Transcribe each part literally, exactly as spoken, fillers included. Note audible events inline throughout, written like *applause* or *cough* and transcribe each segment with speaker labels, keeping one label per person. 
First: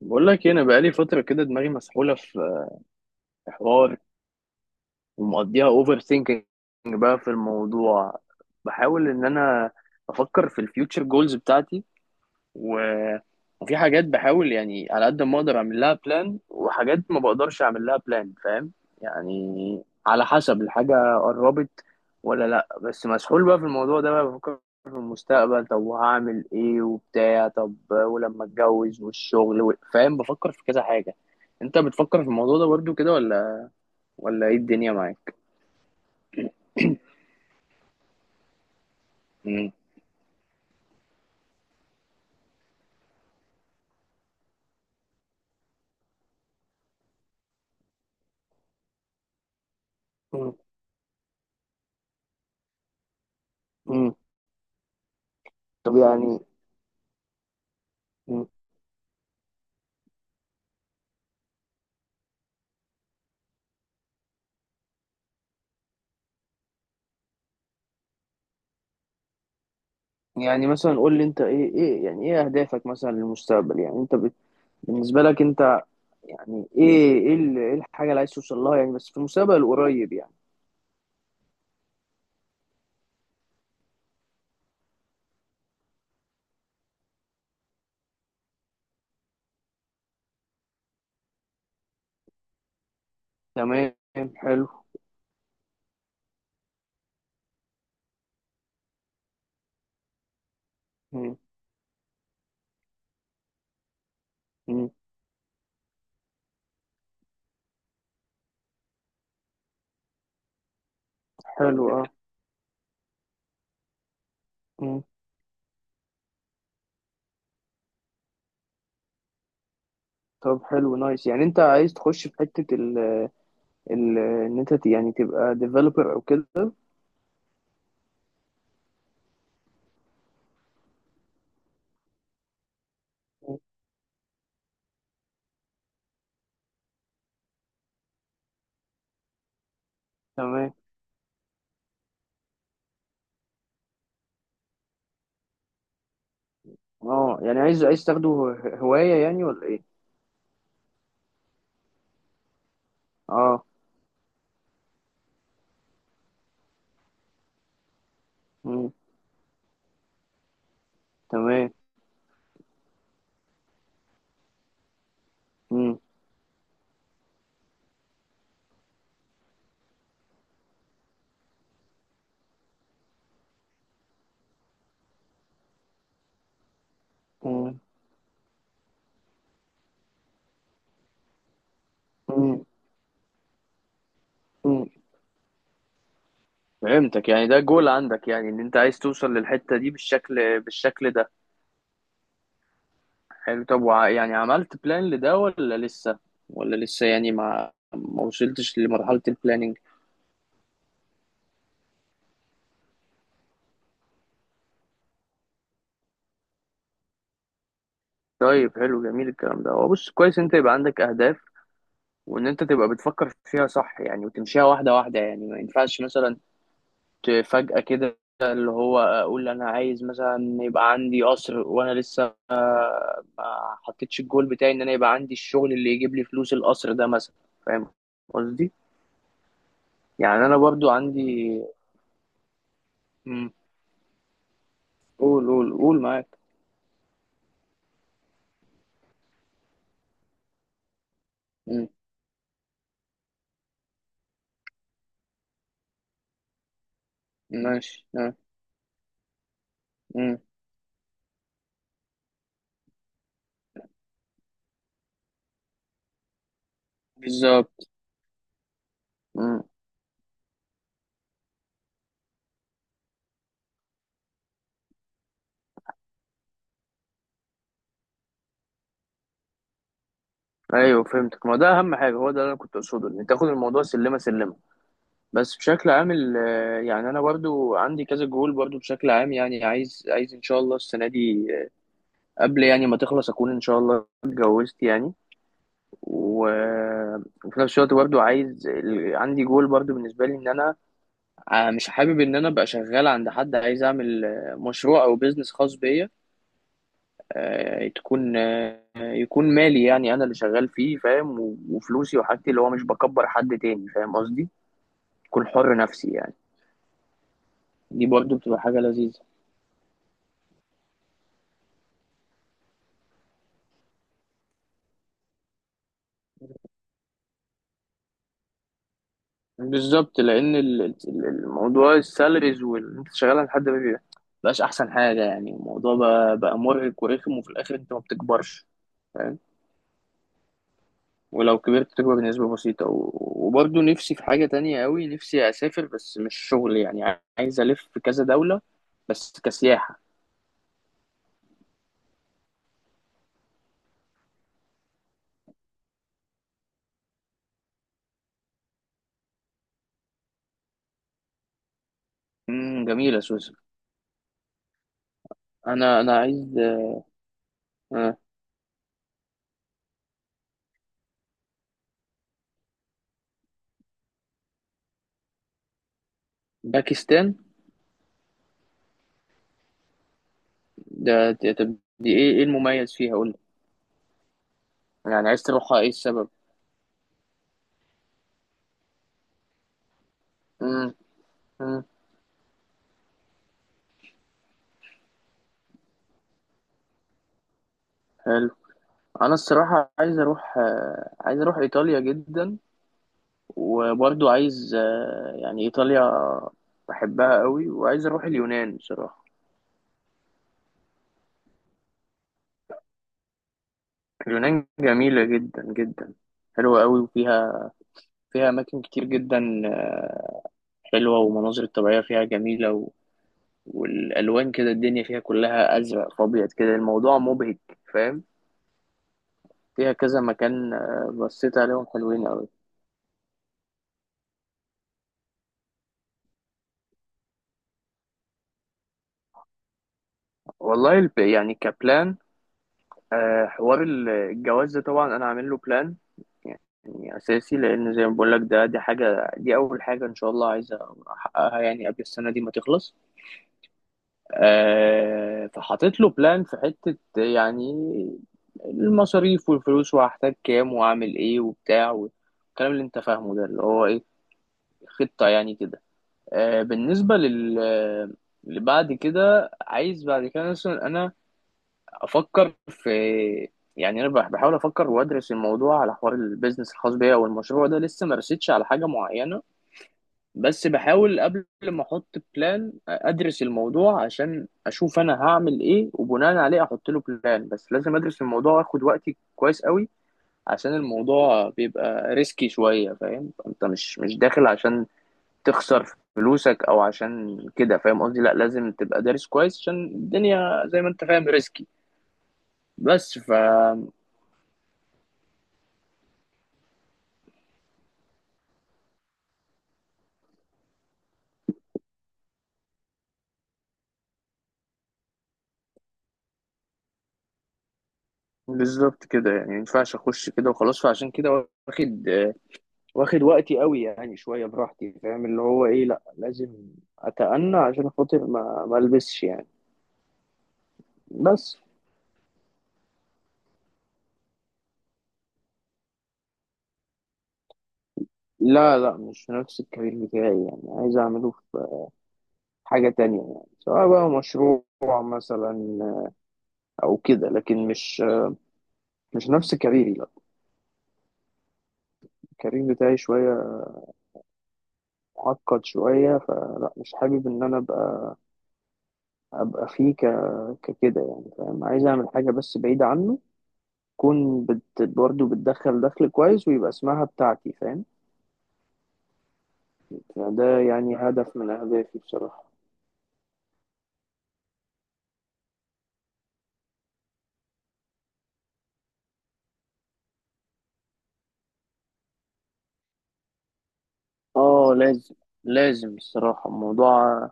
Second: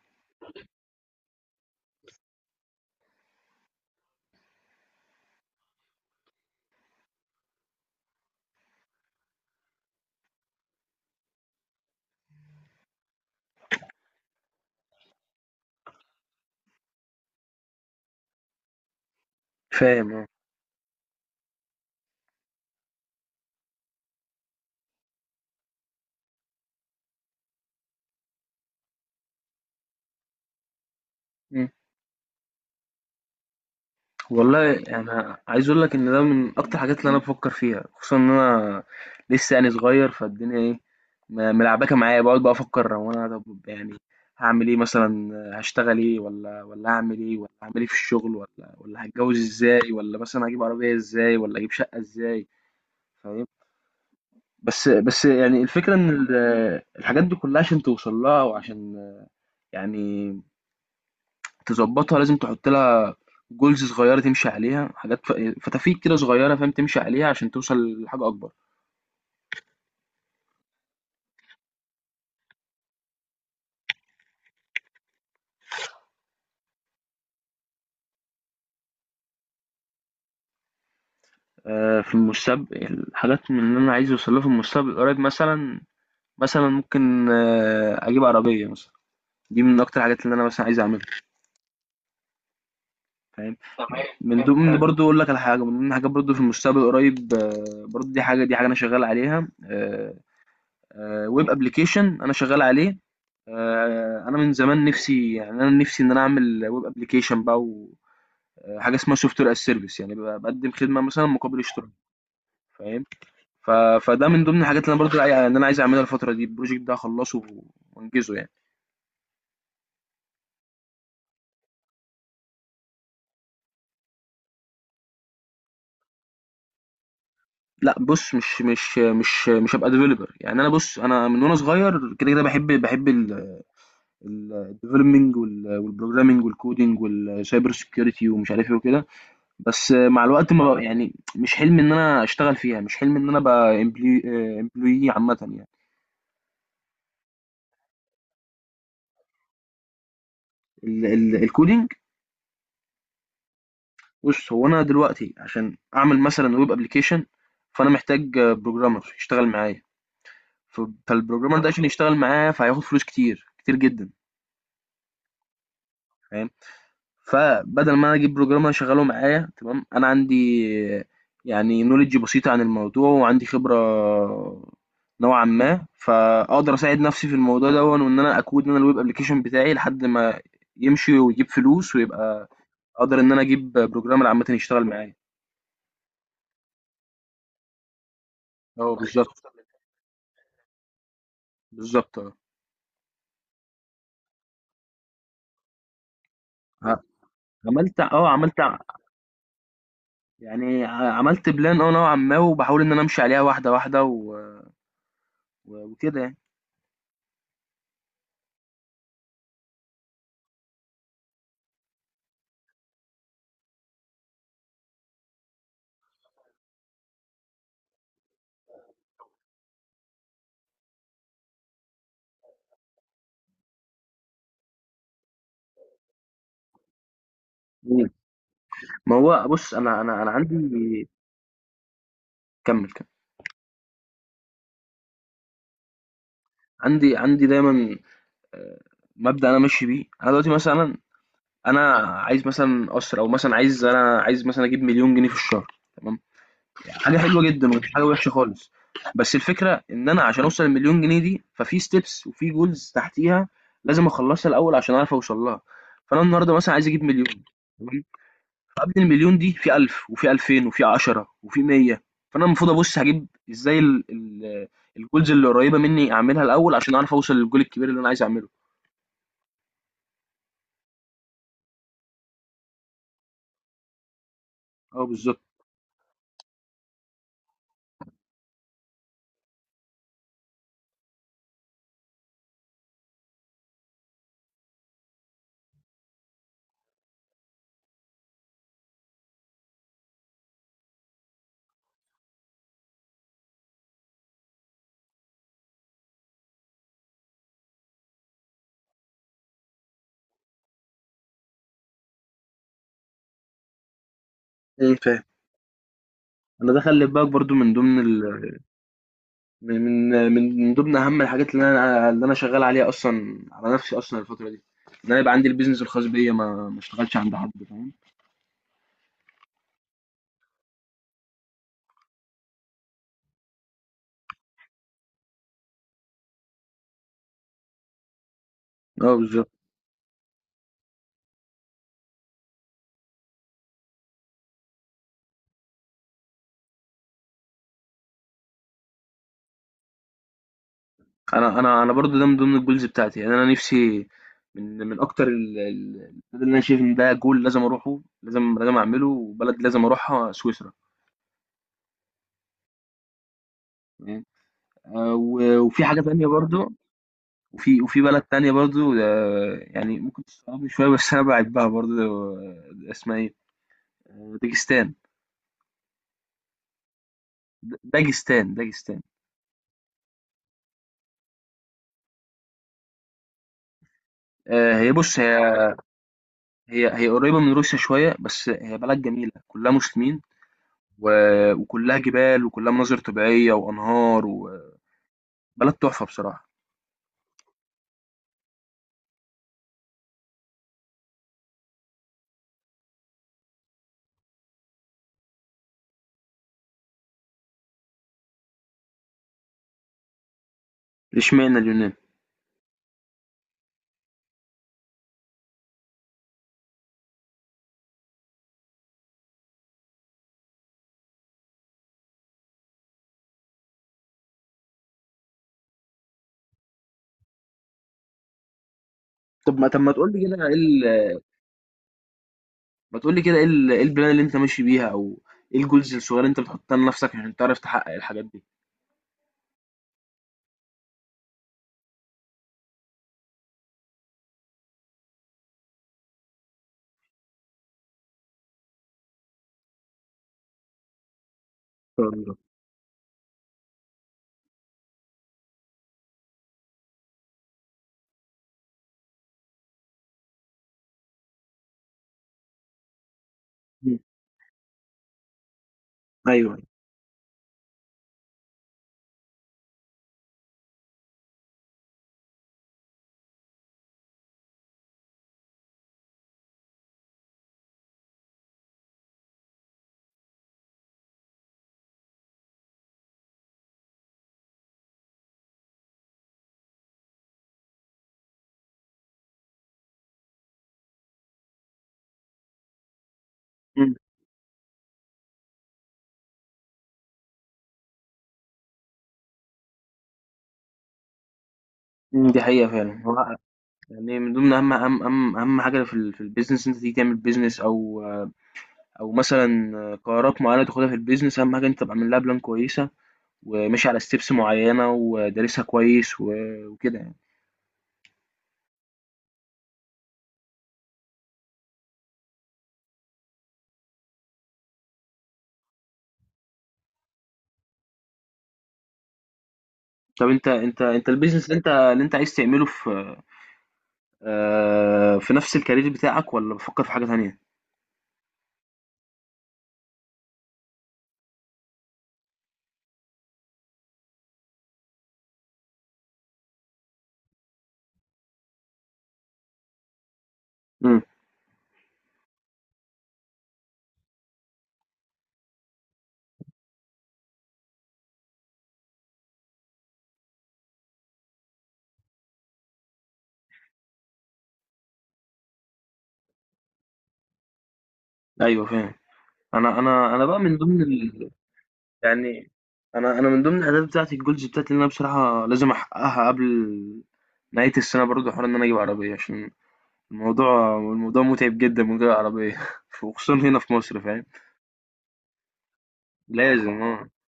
Speaker 1: بقول لك إيه، انا بقالي فتره كده، دماغي مسحوله في حوار، ومقضيها اوفر ثينكينج بقى في الموضوع. بحاول ان انا افكر في الفيوتشر جولز بتاعتي، وفي حاجات بحاول يعني على قد ما اقدر اعمل لها بلان، وحاجات ما بقدرش اعمل لها بلان. فاهم يعني،
Speaker 2: فاهم آه.
Speaker 1: على حسب الحاجة قربت ولا لا. بس مسحول بقى في الموضوع ده، بقى بفكر في المستقبل. طب وهعمل ايه وبتاع، طب ولما اتجوز والشغل و فاهم، بفكر في كذا حاجة.
Speaker 2: إمم.
Speaker 1: انت بتفكر في الموضوع ده برضو كده ولا ولا ايه
Speaker 2: والله
Speaker 1: الدنيا
Speaker 2: أنا
Speaker 1: معاك؟
Speaker 2: عايز أقول لك إن ده من أكتر الحاجات اللي أنا إمم. بافكّر فيها، خصوصًا إن أنا لسه يعني
Speaker 1: امم
Speaker 2: صغير، فالدنيا إيه، م ملعبكة معايا، باقعد بقى أفكّر هو أنا طَب يعني هاعمل إيه مثلًا، هاشتغل إيه والّا والّا هاعمل إيه والّا هاعمل إيه في الشغل والّا والّا هاتجوّز إزاي والّا مثلًا هاجيب عربية إزاي والّا أجيب شقة إزاي، فاهم؟
Speaker 1: امم
Speaker 2: بس بس يعني الفكرة
Speaker 1: طب
Speaker 2: إن ال
Speaker 1: يعني.
Speaker 2: الحاجات دي كُلّها عشان توصل لها
Speaker 1: مم.
Speaker 2: وعشان يعني تضبّطها لازم تحُط لها جولز صغيرة تمشي عليها حاجات ف- فتافيت كده صغيرة فاهم تمشي عليها عشان توصل لحاجة أكبر.
Speaker 1: يعني مثلا قول لي انت، ايه ايه يعني، ايه اهدافك مثلا للمستقبل؟ يعني انت بت... بالنسبة لك انت، يعني ايه ايه ال- إيه الحاجة اللي عايز توصل لها يعني، بس في المستقبل القريب يعني.
Speaker 2: آه، في المستقبل الحاجات من اللي أنا عايز أوصلها في المستقبل القريب مثلا، مثلا ممكن آه، أجيب عربية مثلا. دي من أكتر الحاجات اللي أنا مثلا عايز أعملها. فاهم
Speaker 1: تمام.
Speaker 2: تمام، من
Speaker 1: حلو.
Speaker 2: ضمن برضو أقول لك على حاجة من ضمن حاجات برضو في المستقبل القريب آه، برضو دي حاجة دي حاجة أنا شغال عليها.
Speaker 1: مم.
Speaker 2: ويب أبلكيشن أنا شغال عليه. آه، انا من زمان
Speaker 1: مم.
Speaker 2: نفسي، يعني انا نفسي ان انا اعمل ويب ابلكيشن بقى. آه، حاجه اسمها سوفت وير از سيرفيس، يعني ببقى بقدم خدمه مثلا مقابل
Speaker 1: حلو
Speaker 2: اشتراك.
Speaker 1: اه.
Speaker 2: فاهم. ف... فده من ضمن الحاجات اللي انا
Speaker 1: مم.
Speaker 2: برضو يعني انا عايز اعملها الفتره دي، البروجكت ده اخلصه وانجزه يعني.
Speaker 1: طب حلو نايس، يعني انت عايز تخش في حتة ال ال ان انت ت- يعني تبقى ديفلوبر او كده.
Speaker 2: لا بص، مش مش مش مش هبقى ديفلوبر. يعني انا بص انا من وانا صغير كده كده بحب بحب
Speaker 1: مم.
Speaker 2: الديفلوبمنج والبروجرامنج والكودينج والسايبر سكيورتي ومش عارف ايه وكده. بس مع الوقت
Speaker 1: تمام.
Speaker 2: ما بقى يعني مش حلم ان انا اشتغل فيها، مش حلم ان انا ابقى امبلوي عامه يعني.
Speaker 1: اه يعني عايز عايز تاخده ه- هواية يعني، ولا ايه؟
Speaker 2: ال- ال- الكودينج.
Speaker 1: اه.
Speaker 2: بُص، هو أنا دلوقتي عشان أعمل مثلًا web application فأنا محتاج
Speaker 1: مم.
Speaker 2: programmer يشتغل معايا، ف فالprogrammer ده
Speaker 1: تمام.
Speaker 2: عشان يشتغل معايا فهياخد فلوس كتير، كتير جدًا.
Speaker 1: مم.
Speaker 2: فاهم؟ فبدل ما أنا أجيب programmer أشغّله معايا تمام، أنا عندي يعني knowledge بسيطة عن الموضوع وعندي خبرة نوعًا ما، فأقدر أساعد نفسي في الموضوع دَوًّا
Speaker 1: مم.
Speaker 2: وإن أنا أقود أنا الweb application بتاعي لحد ما يمشي ويجيب فلوس ويبقى
Speaker 1: مم.
Speaker 2: أقدر إن أنا أجيب programmer عامةً يشتغل
Speaker 1: مم.
Speaker 2: معايا.
Speaker 1: فهمتك، يعني ده جول عندك، يعني ان انت
Speaker 2: آه
Speaker 1: عايز توصل
Speaker 2: بالضبط،
Speaker 1: للحتة دي بالشكل بالشكل ده.
Speaker 2: بالضبط آه.
Speaker 1: حلو. طب وع- يعني عملت بلان لده ولا لسه، ولا لسه يعني ما
Speaker 2: عملت
Speaker 1: ما
Speaker 2: آه، عملت ع
Speaker 1: وصلتش لمرحلة البلاننج؟
Speaker 2: يعني ع عملت plan آه نوعًا ما، وباحاول إن أنا أمشي عليها واحدة، واحدة و و- وكده يعني.
Speaker 1: طيب حلو جميل الكلام ده. هو بص، كويس انت يبقى عندك اهداف، وان انت تبقى بتفكر فيها صح يعني، وتمشيها واحدة واحدة. يعني ما ينفعش مثلا ت- فجأة كده، اللي هو اقول انا عايز مثلا يبقى عندي قصر، وانا لسه ما حطيتش الجول بتاعي، ان انا يبقى عندي الشغل اللي يجيب لي فلوس القصر ده مثلا. فاهم
Speaker 2: إمم.
Speaker 1: قصدي،
Speaker 2: ما هو بُص، أنا أنا أنا
Speaker 1: يعني
Speaker 2: عندي.
Speaker 1: انا برضو عندي.
Speaker 2: كمّل، كمّل.
Speaker 1: مم. قول قول قول معاك.
Speaker 2: عندي عندي دايمًا آآ مبدأ أنا ماشي بيه. أنا دلوقتي مثلًا أنا عايز مثلًا قَصْر أو مثلًا عايز أنا عايز مثلًا أجيب مليون جنيه في الشهر، تمام، حاجة حلوة جدًا ومش حاجة
Speaker 1: ماشي
Speaker 2: وِحشة
Speaker 1: آه.
Speaker 2: خالص، بس الفكرة إن أنا
Speaker 1: مم.
Speaker 2: عشان أوصل ال1.000.000 جنيه دي، ففي steps وفي goals تحتيها لازم أخلّصها الأول عشان أعرف أوصل لها. فأنا النهارده مثلًا عايز أجيب مليون،
Speaker 1: بالظبط.
Speaker 2: تمام، فقبل المليون دي
Speaker 1: مم.
Speaker 2: في ألف وفي ألفين وفي عشرة وفي مية. فانا المفروض ابص هجيب ازاي ال ال الجولز اللي قريبه مني اعملها الاول عشان اعرف اوصل للجول الكبير اللي انا عايز اعمله.
Speaker 1: ايوه فهمتك، ما ده اهم حاجه، هو ده اللي انا كنت اقصده، ان تاخد الموضوع سلمه سلمه.
Speaker 2: اه بالظبط.
Speaker 1: بس بشكل عام ال- آه، يعني انا برضو عندي كذا جول برضو بشكل عام، يعني عايز عايز ان شاء الله السنه دي آه، قبل يعني ما تخلص، اكون ان شاء الله اتجوزت يعني. و- آه، وفي نفس الوقت برضو عايز ال- عندي جول برضو بالنسبه لي، ان انا آه، مش حابب ان انا ابقى شغال عند حد. عايز اعمل آه، مشروع او بيزنس خاص بيا، آه، تكون آه، يكون مالي، يعني انا اللي شغال فيه، فاهم. و- وفلوسي وحاجتي، اللي هو مش بكبر حد تاني. فاهم قصدي،
Speaker 2: ايه فاهم.
Speaker 1: اكون حر نفسي يعني.
Speaker 2: انا ده خلي بالك برضو من ضمن
Speaker 1: دي
Speaker 2: ال...
Speaker 1: برضو بتبقى حاجة لذيذة.
Speaker 2: من من من من ضمن اهم الحاجات اللي انا اللي انا شغال عليها اصلا على نفسي اصلا الفتره دي، ان انا يبقى عندي البيزنس الخاص بيا ما ما اشتغلش عند حد. فاهم.
Speaker 1: بالظبط، لان ال- ال- الموضوع السالاريز وان انت شغال عند حد ما بيبقى- بقاش احسن حاجة. يعني الموضوع بقى، بقى مرهق ورخم، وفي الاخر انت ما بتكبرش.
Speaker 2: اه
Speaker 1: فاهم.
Speaker 2: بالظبط.
Speaker 1: ولو كبرت بتكبر بنسبة بسيطة و- وبرضو نفسي في حاجة تانية قوي، نفسي اسافر بس مش شغل يعني، عايز الف في كذا دولة بس كسياحة.
Speaker 2: انا انا انا برضو ده من ضمن الجولز بتاعتي. يعني انا نفسي من من اكتر ال- ال- البلد اللي انا شايف ان ده جول لازم اروحه، لازم لازم اعمله، وبلد لازم اروحها سويسرا.
Speaker 1: امم، جميلة سويسرا.
Speaker 2: تمام؟ آه، و- وفي
Speaker 1: انا
Speaker 2: حاجه
Speaker 1: انا
Speaker 2: تانية
Speaker 1: عايز
Speaker 2: برضو. وفي وفي
Speaker 1: آه،
Speaker 2: بلد تانية برضو، آه، يعني ممكن تستغربني شويه بس انا بحبها برضو. آه، اسمها ايه، آه، داجستان.
Speaker 1: باكستان.
Speaker 2: د- داجستان داجستان.
Speaker 1: ده ده- طب دي ايه، ايه المميز فيها؟ قول لي،
Speaker 2: آه، هي بص
Speaker 1: يعني
Speaker 2: هي
Speaker 1: عايز تروحها ايه السبب؟
Speaker 2: هي هي قريبه من روسيا شويه، بس هي بلد جميله كلها مسلمين،
Speaker 1: امم.
Speaker 2: و-
Speaker 1: امم.
Speaker 2: وكلها جبال وكلها مناظر طبيعيه وانهار و بلد تحفة بصراحة.
Speaker 1: حلو. انا الصراحه عايز اروح آه، عايز اروح ايطاليا جدا. وبرضو عايز آه، يعني ايطاليا بحبها قوي، وعايز اروح اليونان بصراحه.
Speaker 2: إشمعنى اليونان؟
Speaker 1: اليونان جميله جدا جدا، حلوه قوي، وفيها فيها اماكن كتير جدا آه، حلوه، والمناظر الطبيعيه فيها جميله. والالوان كده، الدنيا فيها كلها ازرق فابيض كده، الموضوع مبهج. فاهم؟
Speaker 2: طب ما طب ما
Speaker 1: فيها
Speaker 2: تقول
Speaker 1: كذا
Speaker 2: لي كده إيه
Speaker 1: مكان
Speaker 2: ال
Speaker 1: آه، بصيت عليهم حلوين قوي.
Speaker 2: ما تقول لي كده إيه ال إيه البلان اللي أنت ماشي بيها أو إيه الجولز الصغيرة اللي أنت بتحطها لنفسك عشان تعرف تحقق الحاجات دي؟
Speaker 1: والله الب- يعني كبلان آه، حوار ال- الجواز ده طبعا انا عامل له بلان يعني اساسي، لان زي ما بقول لك، ده دي حاجه، دي اول حاجه ان شاء الله عايز احققها يعني
Speaker 2: إن
Speaker 1: قبل
Speaker 2: شاء
Speaker 1: السنه
Speaker 2: الله.
Speaker 1: دي ما تخلص. آه، فحطيت له بلان في حته يعني، المصاريف والفلوس وهحتاج كام واعمل ايه وبتاع، والكلام اللي انت فاهمه ده اللي هو
Speaker 2: إمم.
Speaker 1: ايه، خطه يعني كده.
Speaker 2: أيوه.
Speaker 1: آه، بالنسبة لل لبعد كده، عايز بعد كده مثلا انا افكر في، يعني انا بح- بحاول افكر وادرس الموضوع على حوار البيزنس الخاص بيا او المشروع ده، لسه ما رسيتش على حاجة معينة. بس بحاول قبل ما احط بلان ادرس الموضوع، عشان اشوف انا هعمل ايه، وبناء عليه احط له بلان. بس لازم ادرس الموضوع واخد وقتي كويس قوي، عشان الموضوع بيبقى ريسكي شوية، فاهم. انت
Speaker 2: إمم،
Speaker 1: مش مش داخل عشان تخسر فلوسك او عشان كده، فاهم قصدي. لا لازم تبقى دارس كويس، عشان الدنيا زي ما انت فاهم ريسكي.
Speaker 2: إمم، دي حقيقة فعلًا.
Speaker 1: بس ف،
Speaker 2: هو يعني من ضمن أهم أهم أهم أهم حاجة في ال في الbusiness إن أنت تيجي تعمل business أو أو مثلًا قرارات معينة تاخدها في الbusiness. أهم حاجة أنت تبقى عامل لها بلان كويسة وماشي على steps معينة ودارسها كويس و وكده يعني.
Speaker 1: بالظبط كده يعني، ما ينفعش اخش كده وخلاص، فعشان كده واخد، واخد وقتي قوي يعني، شويه براحتي. فاهم اللي هو ايه، لا لازم اتأنى عشان خاطر ما ما البسش يعني.
Speaker 2: طب أنت أنت أنت الbusiness اللي
Speaker 1: بس.
Speaker 2: أنت اللي أنت عايز تعمله في آه، في نفس الكارير بتاعك والّا بتفكّر في حاجة تانية؟
Speaker 1: لا لا مش نفس الكارير بتاعي، يعني عايز اعمله في حاجه تانية، يعني سواء بقى مشروع مثلا او كده، لكن مش، مش نفس كاريري لا.
Speaker 2: إمم.
Speaker 1: الكارير بتاعي شويه معقد شوية، فلا مش حابب إن أنا أبقى، أبقى فيه ك ككده يعني، فاهم. عايز أعمل حاجة بس بعيدة عنه، تكون بت برضه بتدخل دخل كويس، ويبقى اسمها بتاعتي، فاهم.
Speaker 2: أيوه فاهم. أنا أنا أنا بقى من
Speaker 1: ده
Speaker 2: ضمن
Speaker 1: يعني
Speaker 2: ال،
Speaker 1: هدف من أهدافي بصراحة.
Speaker 2: يعني أنا أنا من ضمن الأهداف بتاعتي الgoals بتاعتي اللي أنا بصراحة لازم أحققها قبل نهاية السنة برضه، حوار إن أنا أجيب عربية، عشان الموضوع الموضوع مُتعب جدًا من غير عربية *laughs* وخصوصًا هنا في مصر، فاهم،
Speaker 1: اه لازم. لازم الصراحة،
Speaker 2: لازم آه،
Speaker 1: الموضوع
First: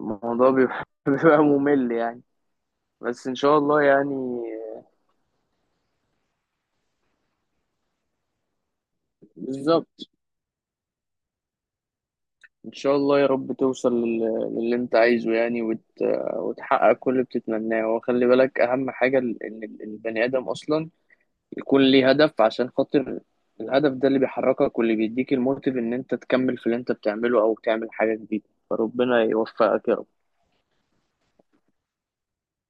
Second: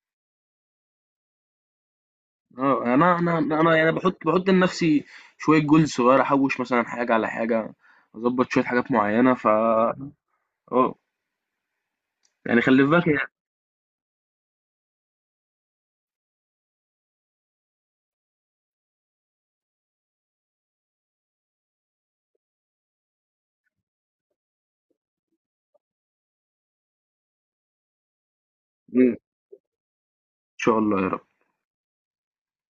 Speaker 1: الموضوع بيبقى، *laughs* بيبقى ممل يعني.
Speaker 2: آه، أنا
Speaker 1: بس إن
Speaker 2: أنا
Speaker 1: شاء
Speaker 2: أنا
Speaker 1: الله
Speaker 2: يعني
Speaker 1: يعني.
Speaker 2: باحط باحط لنفسي شوية goals صغيّرة، أحوّش مثلًا حاجة على حاجة، أضبّط شوية حاجات معيّنة ف
Speaker 1: بالظبط.
Speaker 2: آه، يعني
Speaker 1: ان
Speaker 2: خلّي في
Speaker 1: شاء
Speaker 2: بالك هي.
Speaker 1: الله يا رب توصل لل- للي انت عايزه يعني، وت وتحقق كل اللي بتتمناه. وخلي بالك اهم حاجة ال- ان ال- البني ادم اصلا يكون ليه هدف، عشان خاطر الهدف ده اللي بيحركك، واللي بيديك الموتيف ان انت تكمل في اللي انت بتعمله او تعمل حاجة جديدة.
Speaker 2: إمم.
Speaker 1: فربنا يوفقك يا
Speaker 2: شاء الله يا رب.